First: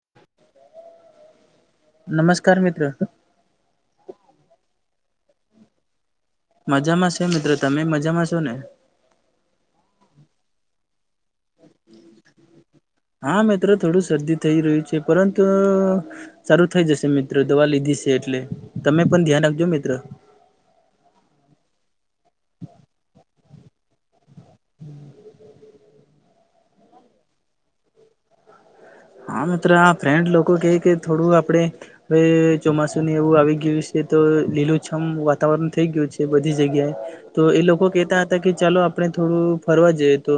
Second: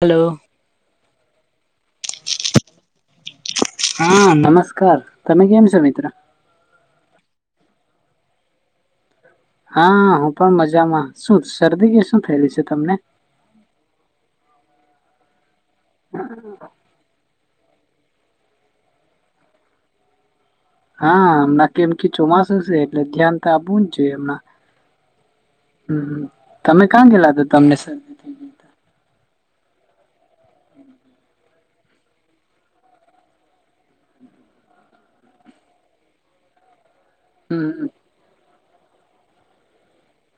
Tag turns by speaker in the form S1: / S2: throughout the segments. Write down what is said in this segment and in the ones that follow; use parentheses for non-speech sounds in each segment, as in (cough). S1: Hello.
S2: નમસ્કાર મિત્રો.
S1: હા નમસ્કાર તમે કેમ છો મિત્ર.
S2: મજામાં છે મિત્રો તમે મજામાં છો ને?
S1: હા હું પણ મજામાં શું શરદી કે શું થયલુ છે તમને?
S2: હા મિત્રો થોડું શરદી થઈ રહ્યું છે પરંતુ સારું થઈ જશે મિત્ર. મિત્રો દવા લીધી છે એટલે, તમે પણ ધ્યાન રાખજો મિત્રો.
S1: હા હમણા કેમ કે ચોમાસું છે એટલે ધ્યાન તો આપવું જ જોઈએ હમણાં. હમ તમે કં ગેલા ત તમને થઈ ગઈ તા?
S2: હા મિત્ર આ ફ્રેન્ડ લોકો કે કે થોડું આપડ હવે ચોમાસું એવું આવી ગયું છે તો લીલુંછમ વાતાવરણ થઈ ગયું છે બધી જગ્યાએ. તો એ લોકો
S1: હમ
S2: કેહેતા હતા કે ચાલો આપણે થોડું ફરવા જઈએ તો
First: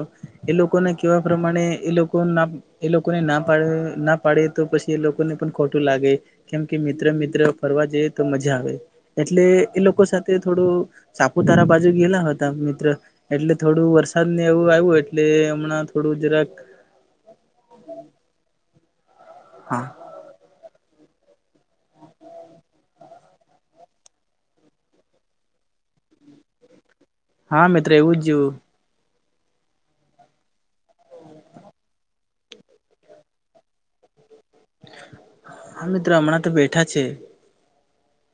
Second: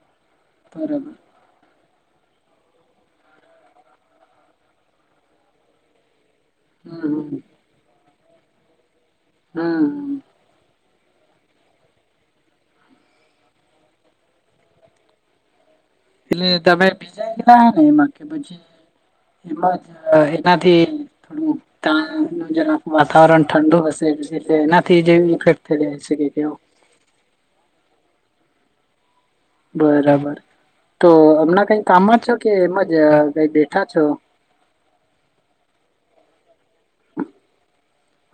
S2: એ લોકોને
S1: બરાબર
S2: કેવા પ્રમાણે એ લોકો ના એ લોકોને નામ ના પાડે તો પછી એ લોકોને પણ ખોટું લાગે, કેમ કે મિત્ર
S1: હમ
S2: મિત્ર ફરવા જઈએ તો મજા આવે, એટલે એ લોકો
S1: હમ
S2: સાથે થોડું સાપુતારા બાજુ ગેલા હતા મિત્ર, એટલે થોડું વરસાદ ને એવું આવ્યું એટલે હમણાં થોડું
S1: એટલે
S2: જરાક
S1: તમે ભીજા ગલા હે ને એમાં કે પછી, એમાં જ.
S2: હા
S1: એનાથી થોડું ત જે વાતાવરણ ઠંડુ હશે એ એનાથી જે ઇફેક્ટ થઈ જાય છેવ.
S2: હા મિત્ર એવું જ.
S1: બરાબર, તો હમણાં કઈ કામમાં જ છો કે એમ જ કઈ બેઠા છો?
S2: હા મિત્ર હમણાં તો બેઠા છે.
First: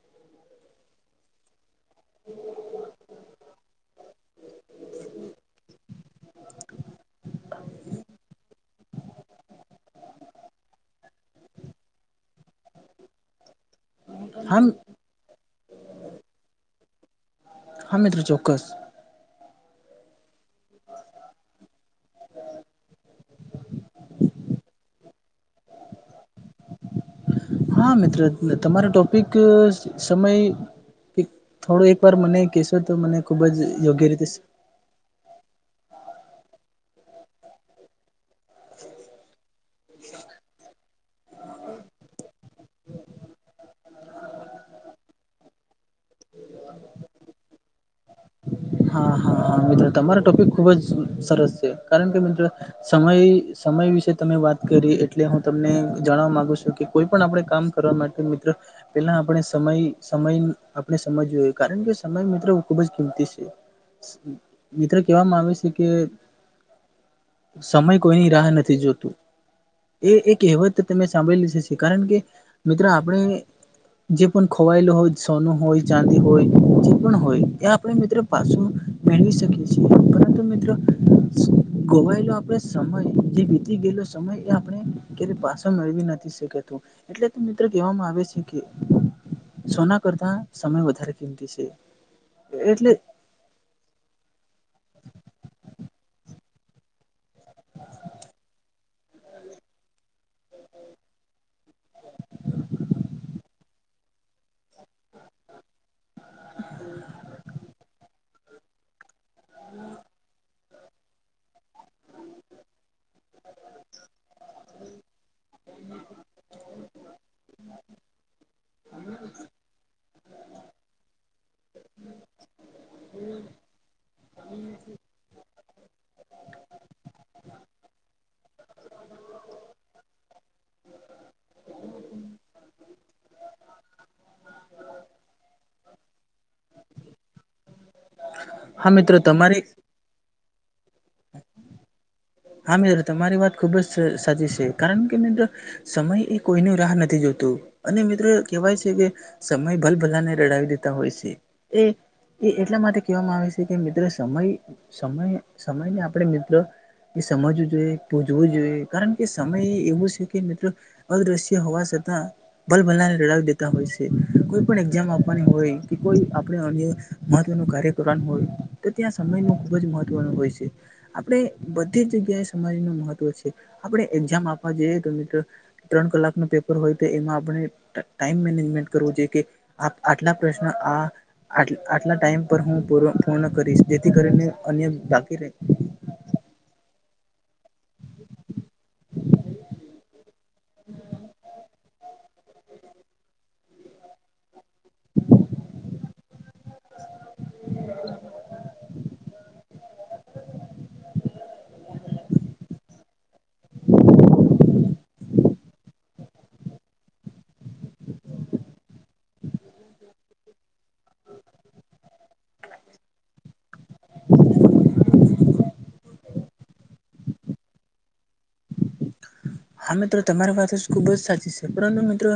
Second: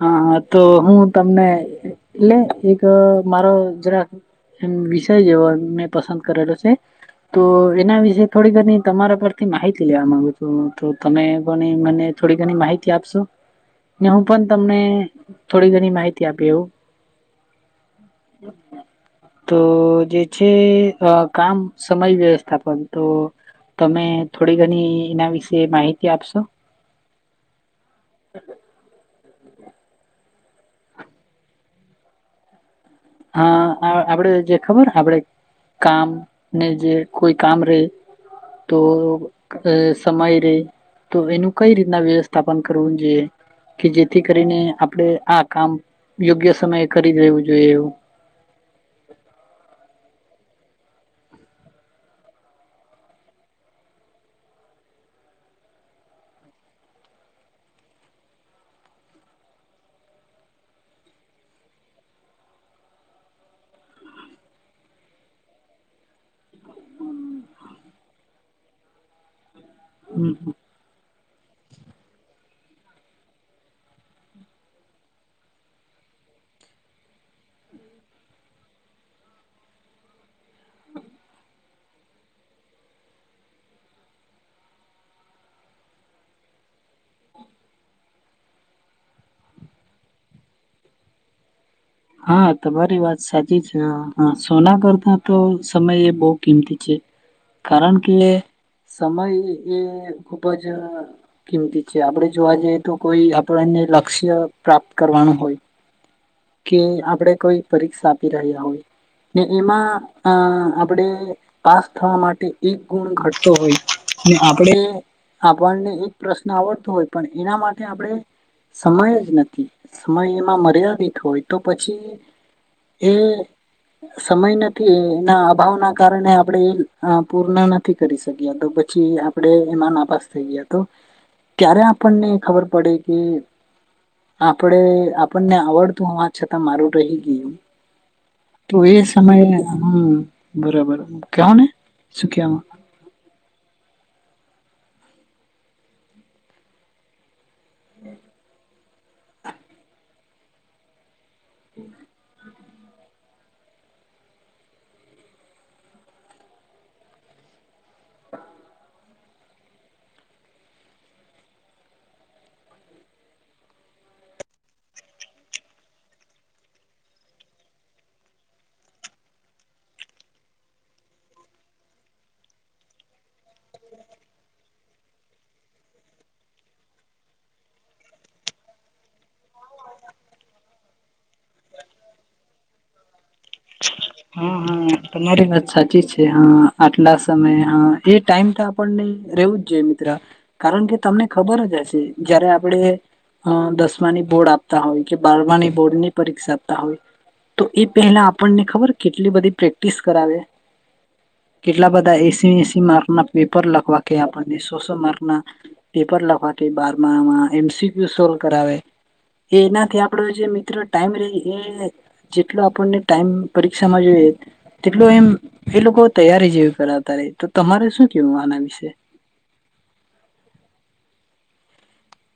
S1: હા તો હું તમને લે એક મારો જરાક એમ વિષય જેવો મેં પસંદ કરેલો છે. તો એના વિશે થોડી ઘની તમારા પરથી માહિતી લેવા માંગુ છું તો તમે કોની મને થોડી ઘણી માહિતી આપશો? હું પણ
S2: હા
S1: તમને થોડી ઘણી માહિતી આપી હું.
S2: હા મિત્ર ચોક્કસ
S1: તો જે છે કામ સમય વ્યવસ્થા પણ તો તમે થોડી ઘણી એના વિશે માહિતી આપશો?
S2: હા મિત્ર, તમરો ટોપિક સમય ક થોડું એક બાર મને કેશો તો મને ખુબ
S1: હા
S2: જ
S1: આ
S2: યોગ્ય રીતે
S1: આપડે જે ખબર આપડે કામ ને જે કોઈ કામ રે તો અ સમય રેય, તો એનું કઈ રીતના વ્યવસ્થાપન કરવુ જોઈએ. કે જેથી કરીને આપણેે આ કામ યોગ્ય સમયે કરી દેવુ જોઈએ એવુ.
S2: હા હા હા મિત્ર તમારો ટોપિક ખુબ જ સરસ છે, કારણ કે મિત્ર સમય સમય વિશે તમે વાત કરી એટલે હું તમને જણવા માગુ સુ કે કોઈ પણ આપણેે કામ કરવા માટે મિત્ર પેહલા આપણે સમય સમય આપડે સમજોયે કારણ કે, સમય મિત્રો ખુબ જ કિમતી છે. મિત્ર કેવામાં આવે સે કે, સમય કોઈની રાહ નથી જોતું. એ એક કેહેવત ત તમે સાંભલી જ હસે કારણ કે, મિત્ર આપણે, જે પણ ખોવાયેલું હોય, સોનુ હોય, ચાંદી હોય, જે પણ હોય એ આપડે મિત્ર પાસુ મેળવી સકીએ છીએ, પરંતુ મિત્ર ગોવાયેલો આપણે સમય જે વીતી ગેલો સમય એ આપડે કેયારે પાસો મેળવી નથી સકેતો એટલે ત મિત્ર કેવામાં આવે છે કે સોના કરતા સમય વધારે કિંમતી છે.
S1: હા,
S2: એટલે
S1: તમારી વાત સા ચી છે. અ અ સોના કરતા તો સમય એ બઉ કિંમતી છે. કારણ કે, સમય એ ખુબ જ કિમતી છે. આપડે જોવા જઈએ તો કોઈ આપણને લક્ષ્ય પ્રાપ્ત કરવાનું હોય. કે આપડે કોઈ પરીક્ષા આપી રહ્યા હોય. ને એમાં અ આપડે પાસ થવા માટે એક ગુણ ઘટતો હોય. આપડણેે આપણને એક પ્રશ્ન આવડતો હોય પણ એના માટે આપણે સમય જ નથી. સમય એમાં મર્યાદિત હોય તો પછી એ... સમય નથી, એના અભાવ ના કારણે આપડણેે પૂર્ણ નથી. કરી શક્યા તો પછી આપડે એમાં નાપાસ થઈ ગયા તો ક્યારે આપણને ખબર પડે કે આપડે આપણને આવડતું હોવા છતાં મારું રહી ગીયું. તો
S2: હા
S1: એ
S2: મિત્રો
S1: સમયે
S2: તમારે
S1: હમ, બરાબર. કહો ને સુ કિયામાં
S2: હા મિત્ર, તમારી વાત ખૂબ જ સ સાજી સે. કારણ કે મિત્ર, સમય એ કોઈનુ રાહ નથી જોતું. અને મિત્ર કેવાય સે કે, સમય ભલ ભલાને રડાવી દેતા હોય છે. એ એ એટલા માટે કેવામાં આવે સે કે, મિત્ર સમય સમય સમયને આપણે મિત્ર એ સમજવું જોઈએ પૂજવું જોઈએ કારણ કે, સમય એ એવું સે કે મિત્ર અદૃશ્ય હોવા સતાં ભલ ભલાને લડાવી દેતા હોય સે. કોઈ પણ એક્જામ આપવાની હોય, કે કોઈ આપણે અન્ય મહત્વનુ કાર્ય ધોરણ હોય, તો ત્યાં સમય નો ખૂબ જ મહત્વનુ હોય સે આપણે બધી જગ્યાએ સમાજ નુ મહત્વ છે, આપણે એક્જામ આપવા જઈએ, તો મિત્રો ત્રણ કલાક નુ પેપર હોય તો એમાં આપણે ટાઈમ મેનેજમેન્ટ કરવું જોયે કે, આ આટલા પ્રશ્ન આ આટ આટલા ટાઈમ પર હું પૂ પૂર્ણ કરીસ. જેથી કરીને અન્ય બાકી રહે
S1: ચી છે હ આટલા સમયે હ એ ટાઈમ તો આપણને રેહવું જ જોઈએ મિત્ર. કારણ કે તમને ખબર જ હશે જયારે આપડે અ દસમાની બોર્ડ આપતા હોય કે બારમાની બોર્ડ ની પરીક્ષા આપતા હોય. તો એ પહેલા આપણને ખબર કેટલી બધી પ્રેક્ટિસ કરાવે. કેટલા બધા એસીં એસીં માર્ક ના પેપર લખવા કે આપણને સો સો માર્ક ના. પેપર લખવા કે બારમા માં એમસીક્યુ સોલ કરાવે. એનાથી આપડો જે મિત્ર ટાઈમ રેય એ જેટલો આપણને, ટાઈમ પરીક્ષામાં જોએ, તેટલો એમ એ લોકો તૈયારી જેવી કરતા રેય તો તમારે શું કેવું આના વિશે?
S2: હા મિત્ર તમારી વાત જ ખુબ જ સાચી છે પરંતુ મિત્ર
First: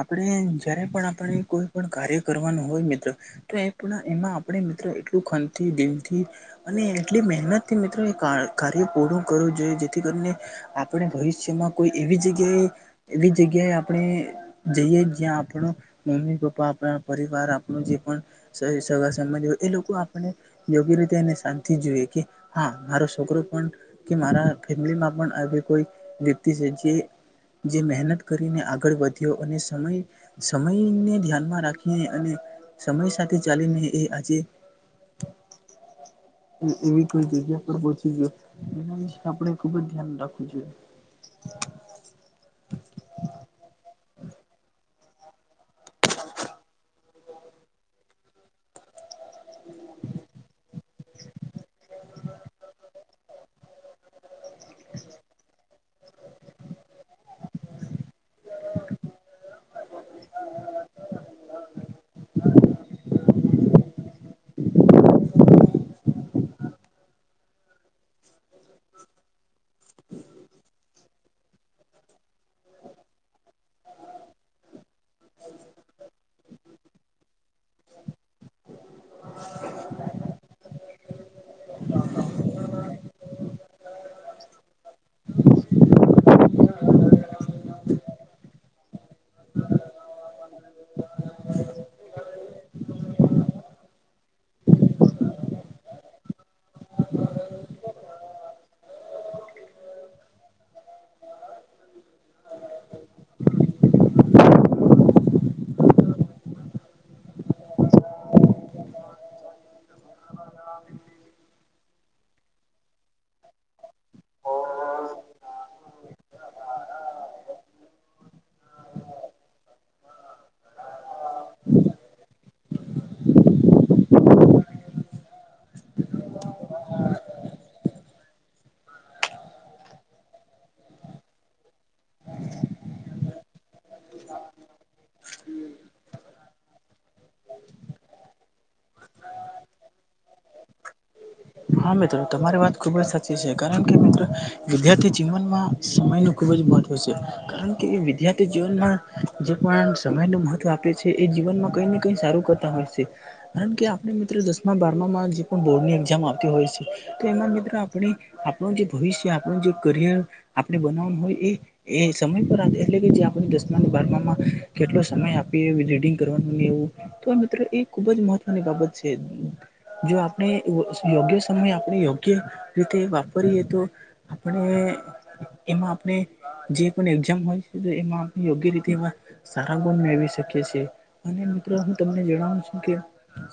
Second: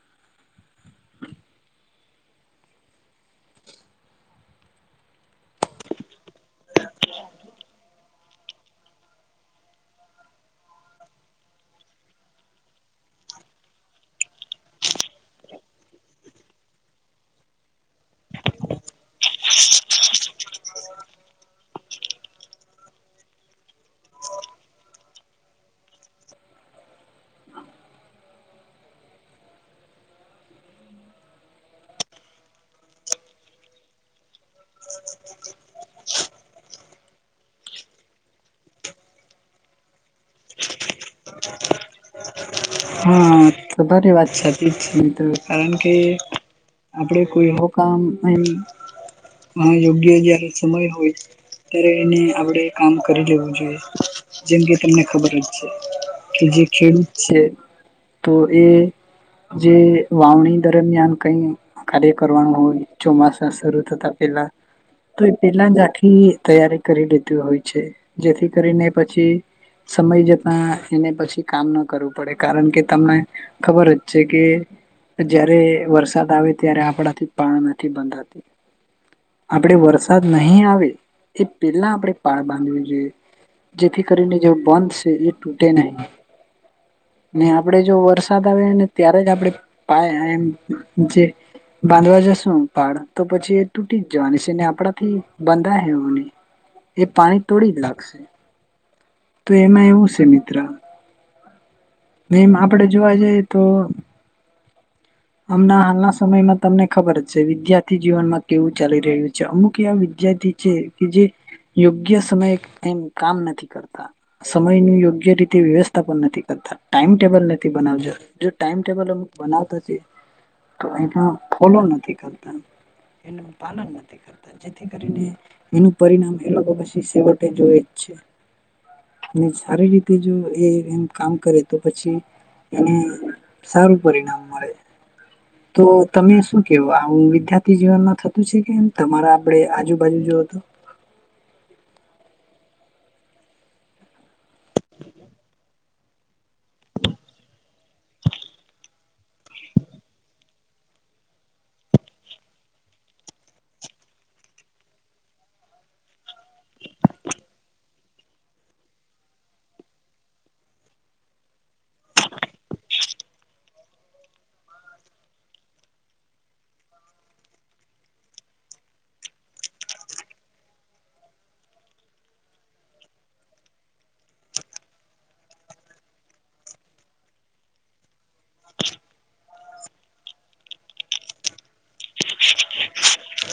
S2: આપણે જયારે પણ આપણે કોઈ પણ કાર્ય કરવાનું હોય મિત્ર. તો એ પણ એમાં આપણે મિત્ર એટલું ખનથી દિનથી. અને એટલી મહેનતથી મિત્ર એ કા કાર્ય પૂર્ણું કરવું જોઈએ, જેથી કરીને આપણે ભવી જેમાં કોઈ એવી જગ્યાએ, એવી જગ્યાએ આપણે જઈએ જ્યાં આપણો, મમ્મી પપ્પા આપણા પરિવાર આપણો જે પણ સહી સગા સંબંધીઓ એ લોકો આપણે યોગ્ય રીતે અને શાંતિ જોઈએ, કે હા મારો છોકરો પણ કે મારા ફેમલીમાં પણ આવી કોઈ વ્યક્તિ છે જે જે મહેનત કરીને આગળ વધ્યો અને સમય સમયને ધ્યાનમાં રાખીને અને, સમય સાથે ચાલીને એ આજે
S1: (inaudible)
S2: એવી કોઈ જગ્યા પર પહોંચીને, એના વિશે આપણે ખુબ જ ધ્યાન રાખવું જોઈએ. (inaudible)
S1: હા તમારી વાત સાચી છે મિત્ર. કારણ કે, આપડે કોઈ એવું કામ એમ હ યોગ્ય જયારે સમય હોય. ત્યારે એને આપડે કામ કરી લેવું જોઈએ, જે અંગે તમને ખબર જ છે. કે જે ખેડૂત છે. તો એ, જે વાવણી દરમિયાન કઈ કાર્ય કરવાનું હોય ચોમાસા શરૂ થતા પેલા. તો એ પેલા જ આખી તૈયારી કરી લીધુ હોય છે, જેથી કરીને પછી. સમય જતા એને પછી કામ ન કરવું પડે કારણ કે તમે ખબર જ છે કે જયારે વરસાદ આવે ત્યારે આપડાથી પાળ નથી બંધાતી. આપડે વરસાદ નહીં આવે એ પેલા આપડે પાળ બાંધવી જોઈએ. જેથી કરીને જે બંધ છે એ તૂટે નહી, ને આપ પડે જો વરસાદ આવેને ત્યારે જ આપડે પાય એમ જે બાંધવા જશું પાડ તો પછી એ તૂટી જ જવાની છે ને આપડાથી બાંધાહે હો ની. એ પાણી તોડી જ લાગશે, તો એમાં એવું છે મિત્ર. એમ આપડે જોવા જઈએ તો. હમના હાલના સમયમાં તમને ખબર જ છે વિદ્યાર્થી જીવનમાં કેવું ચાલી રહ્યું છે અમુક એવા વિદ્યાર્થી છે કે જે યોગ્ય સમયે એમ કામ નથી કરતા. સમય નું યોગ્ય રીતે વ્યવસ્થાપન નથી કરતા. ટાઈમ ટેબલ નથી બનાવતા જો ટાઈમટેબલ અમ બનાવતા છે. તો એના ફોલો નથી કરતા એનું પાલન નથી કરતા. જેથી કરીને, એનું પરિણામ એ લોકો પછી શવટે જોય જ છે. અને સારી રીતે જો એ એમ કામ કરે. તો પછી, એને સારું પરિણામ મળે. તો તમે શું કેવો આવું વિદ્યાર્થી જીવનમાં થતું છે કે એમ તમારા આપડે આજુબાજુ જોવો તો.
S2: હા મિત્ર તમારી વાત ખુબ જ સાચી છે કારણ કે મિત્ર, વિદ્યાર્થી જીવનમાં સમયનું ખુબ જ મહત્વ છે, કારણ કે વિદ્યાર્થી જીવનમાં જે પણ સમયનું મહત્વ આપ પે છે એ જીવનમાં કઈ ને કઈ સારું કરતા હોય સે. કારણ કે આપણે મિત્ર દસમા બારમામાં જે પણ બોર્ડ ની એક્ઝામ આપ તી હોય છે તો એમાં મિત્ર આપણી આપણું જે ભવિષ્ય આપણું જે કરીયર આપણે બનવાનું હોય એ એ સમય પર એટલે કે જે આપને દસમા બારમા માં કેટલો સમય આપી રીડિંગ કરવાનું ને એવું તો મિત્રો એ ખુબ જ મહત્વની બાબત છે જો આપણે અ યોગ્ય સમયે આપણે યોગ્ય રીતે વાપરીએ તો આપણે એમાં આપણે જે પણ એક્ઝામ હોય છે એમાં યોગ્ય રીતેમાં સારા ગુણ મેળવી શકીએ છીએ. અને મિત્રો હું તમને જણાવું છું કે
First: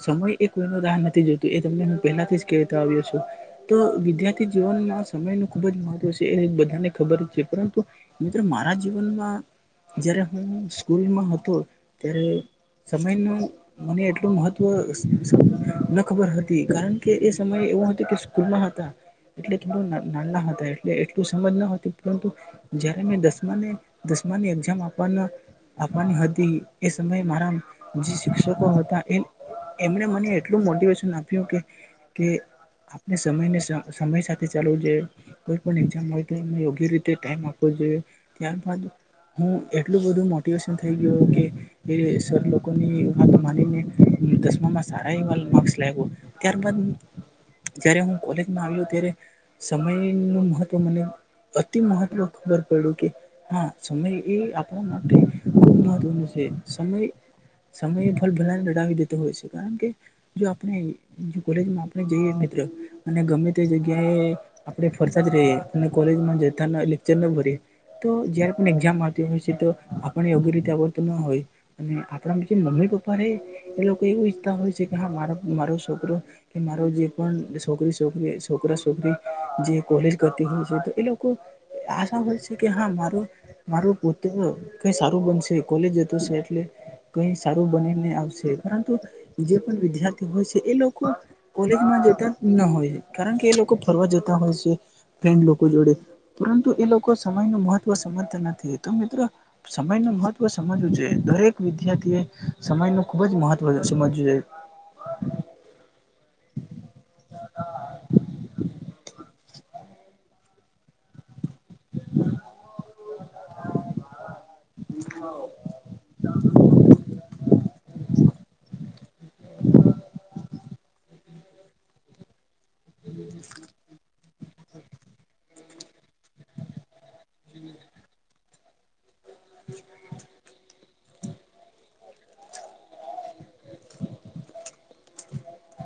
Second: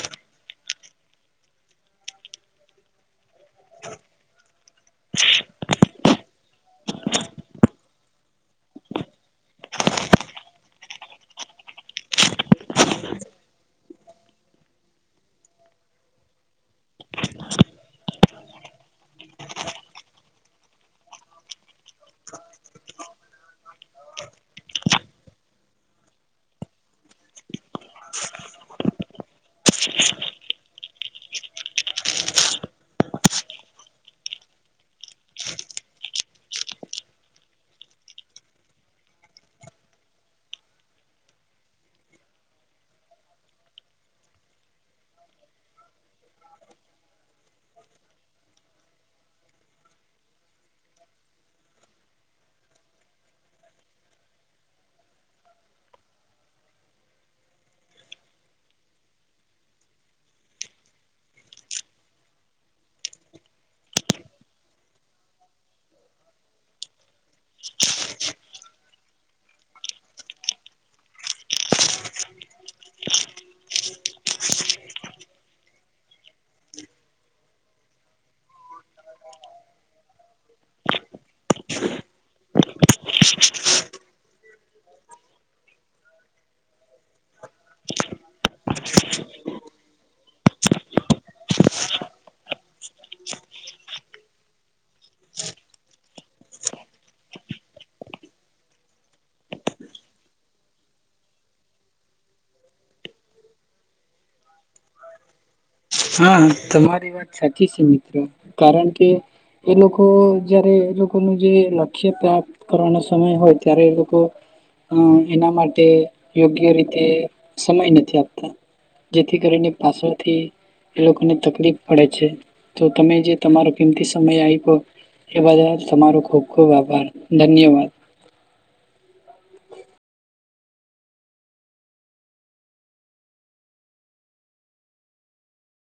S2: સમય એ કોઈનો રાહ નથી જોતો એ તમને હું પહેલાથી જ કેતો આવ્યો છું. તો વિદ્યાર્થી જીવનમાં સમય નુ ખુબ જ મહત્વ છે એ બધાને ખબર જ છે પરંતુ મિત્રો મારા જીવનમાં જયારે હું સ્કૂલમાં હતો ત્યારે સમયનું મને એટલું મહત્વ સ ન ખબર હતી કારણ કે કે એ સમયે એવું હતું કે સ્કૂલ માં હતા. એટલે કે નાના હતા એટલે એટલું સમજ ન હતી પરંતુ જયારે મેં દસમાની દસમાની એક્ઝામ આપવાનો આપવાની હતી એ સમયે મારા જે શિક્ષકો હતા એ એમણે મને એટલું મોટિવેશન આપ્યું કે કે આપણે સમય ને સમય સાથે ચાલવું જોઈએ. કોઈ પણ એક્ઝામ હોય તો એમાં યોગ્ય રીતે ટાઇમ આપવો જોઈએ ત્યાર બાદ હું એટલું બધું મોટિવેશન થઈ ગયો કે એ સર લોકો ની વાતો માનીને દસમામાં સારા એવા માકર્સ લાયવો. ત્યારબાદ જયારે હું કોલેજમાં આવ્યો ત્યારે સમય નું મહત્વ મને અતિ મહત્વ ખબર પયડુ કે હા સમય એ આપણા માટે ખૂબ મહત્વનું છે સમય સમય ભલ ભલાને લડાવી દેતો હોય છે કારણ કે જો આપણે કોલેજમાં આપણે જઈએ મિત્ર અને ગમે તે જગ્યાએ આપણે ફરતા જ રહયે અને કોલેજમાં જતા ન એટલે (unintelligible) નો ઊભા રેય તો જયારે પણ એક્ઝામ તે વિશે તો આપણે યોગ્ય રીતે આવડતું ન હોય અને આપણા લીધે મમ્મી પપ્પા ને એ લોકો એવું ઈચ્છતા હોય છે કે હા મારો મારો છોકરો કે મારો જે પણ સોકરી છોકરી જે કોલેજ કરતી હોય છે એ લોકો આશા હોય છે કે હા મારુ મારો પુત્રો કઈ સારું બનશે કોલેજ જતો હશે એટલે કઈ સારું બનીને આવશે પરંતુ જે પણ વિદ્યાર્થી હોય છે કે એ લોકો કોલેજમાં જતા ન હોય કારણ કે એ લોકો ફરવા જતા હોય છે. ફેન્ડ લોકો જોડે પરંતુ એ લોકો સમય નુ મહત્વ સમજતા નથી તો મિત્રો સમય નું મહત્વ સમજવું જોઈએ. દરેક વિદ્યાર્થીઓ એ સમય નુ ખુબ જ મહત્વ સમજવું જોઈએ.
S1: હા તમારી વાત સાચી છે મિત્રો કારણ કે એ લોકો જયારે એ લોક લોકોનો જે લક્ષ્ય પ્રાપ્ત કરવાનો સમય હોય ત્યારે એ લોકો એના માટે તે યોગ્ય રીતે સમય નથી આપતા જેથી કરીને પાછળથી એ લોકને તકલીફ પડે છે જો તમે જે તમારો કિંમતી સમય આયપો એ બદલ તમારો ખુબ ખુબ આભાર ધન્યવાદ. (inaudible) (inaudible)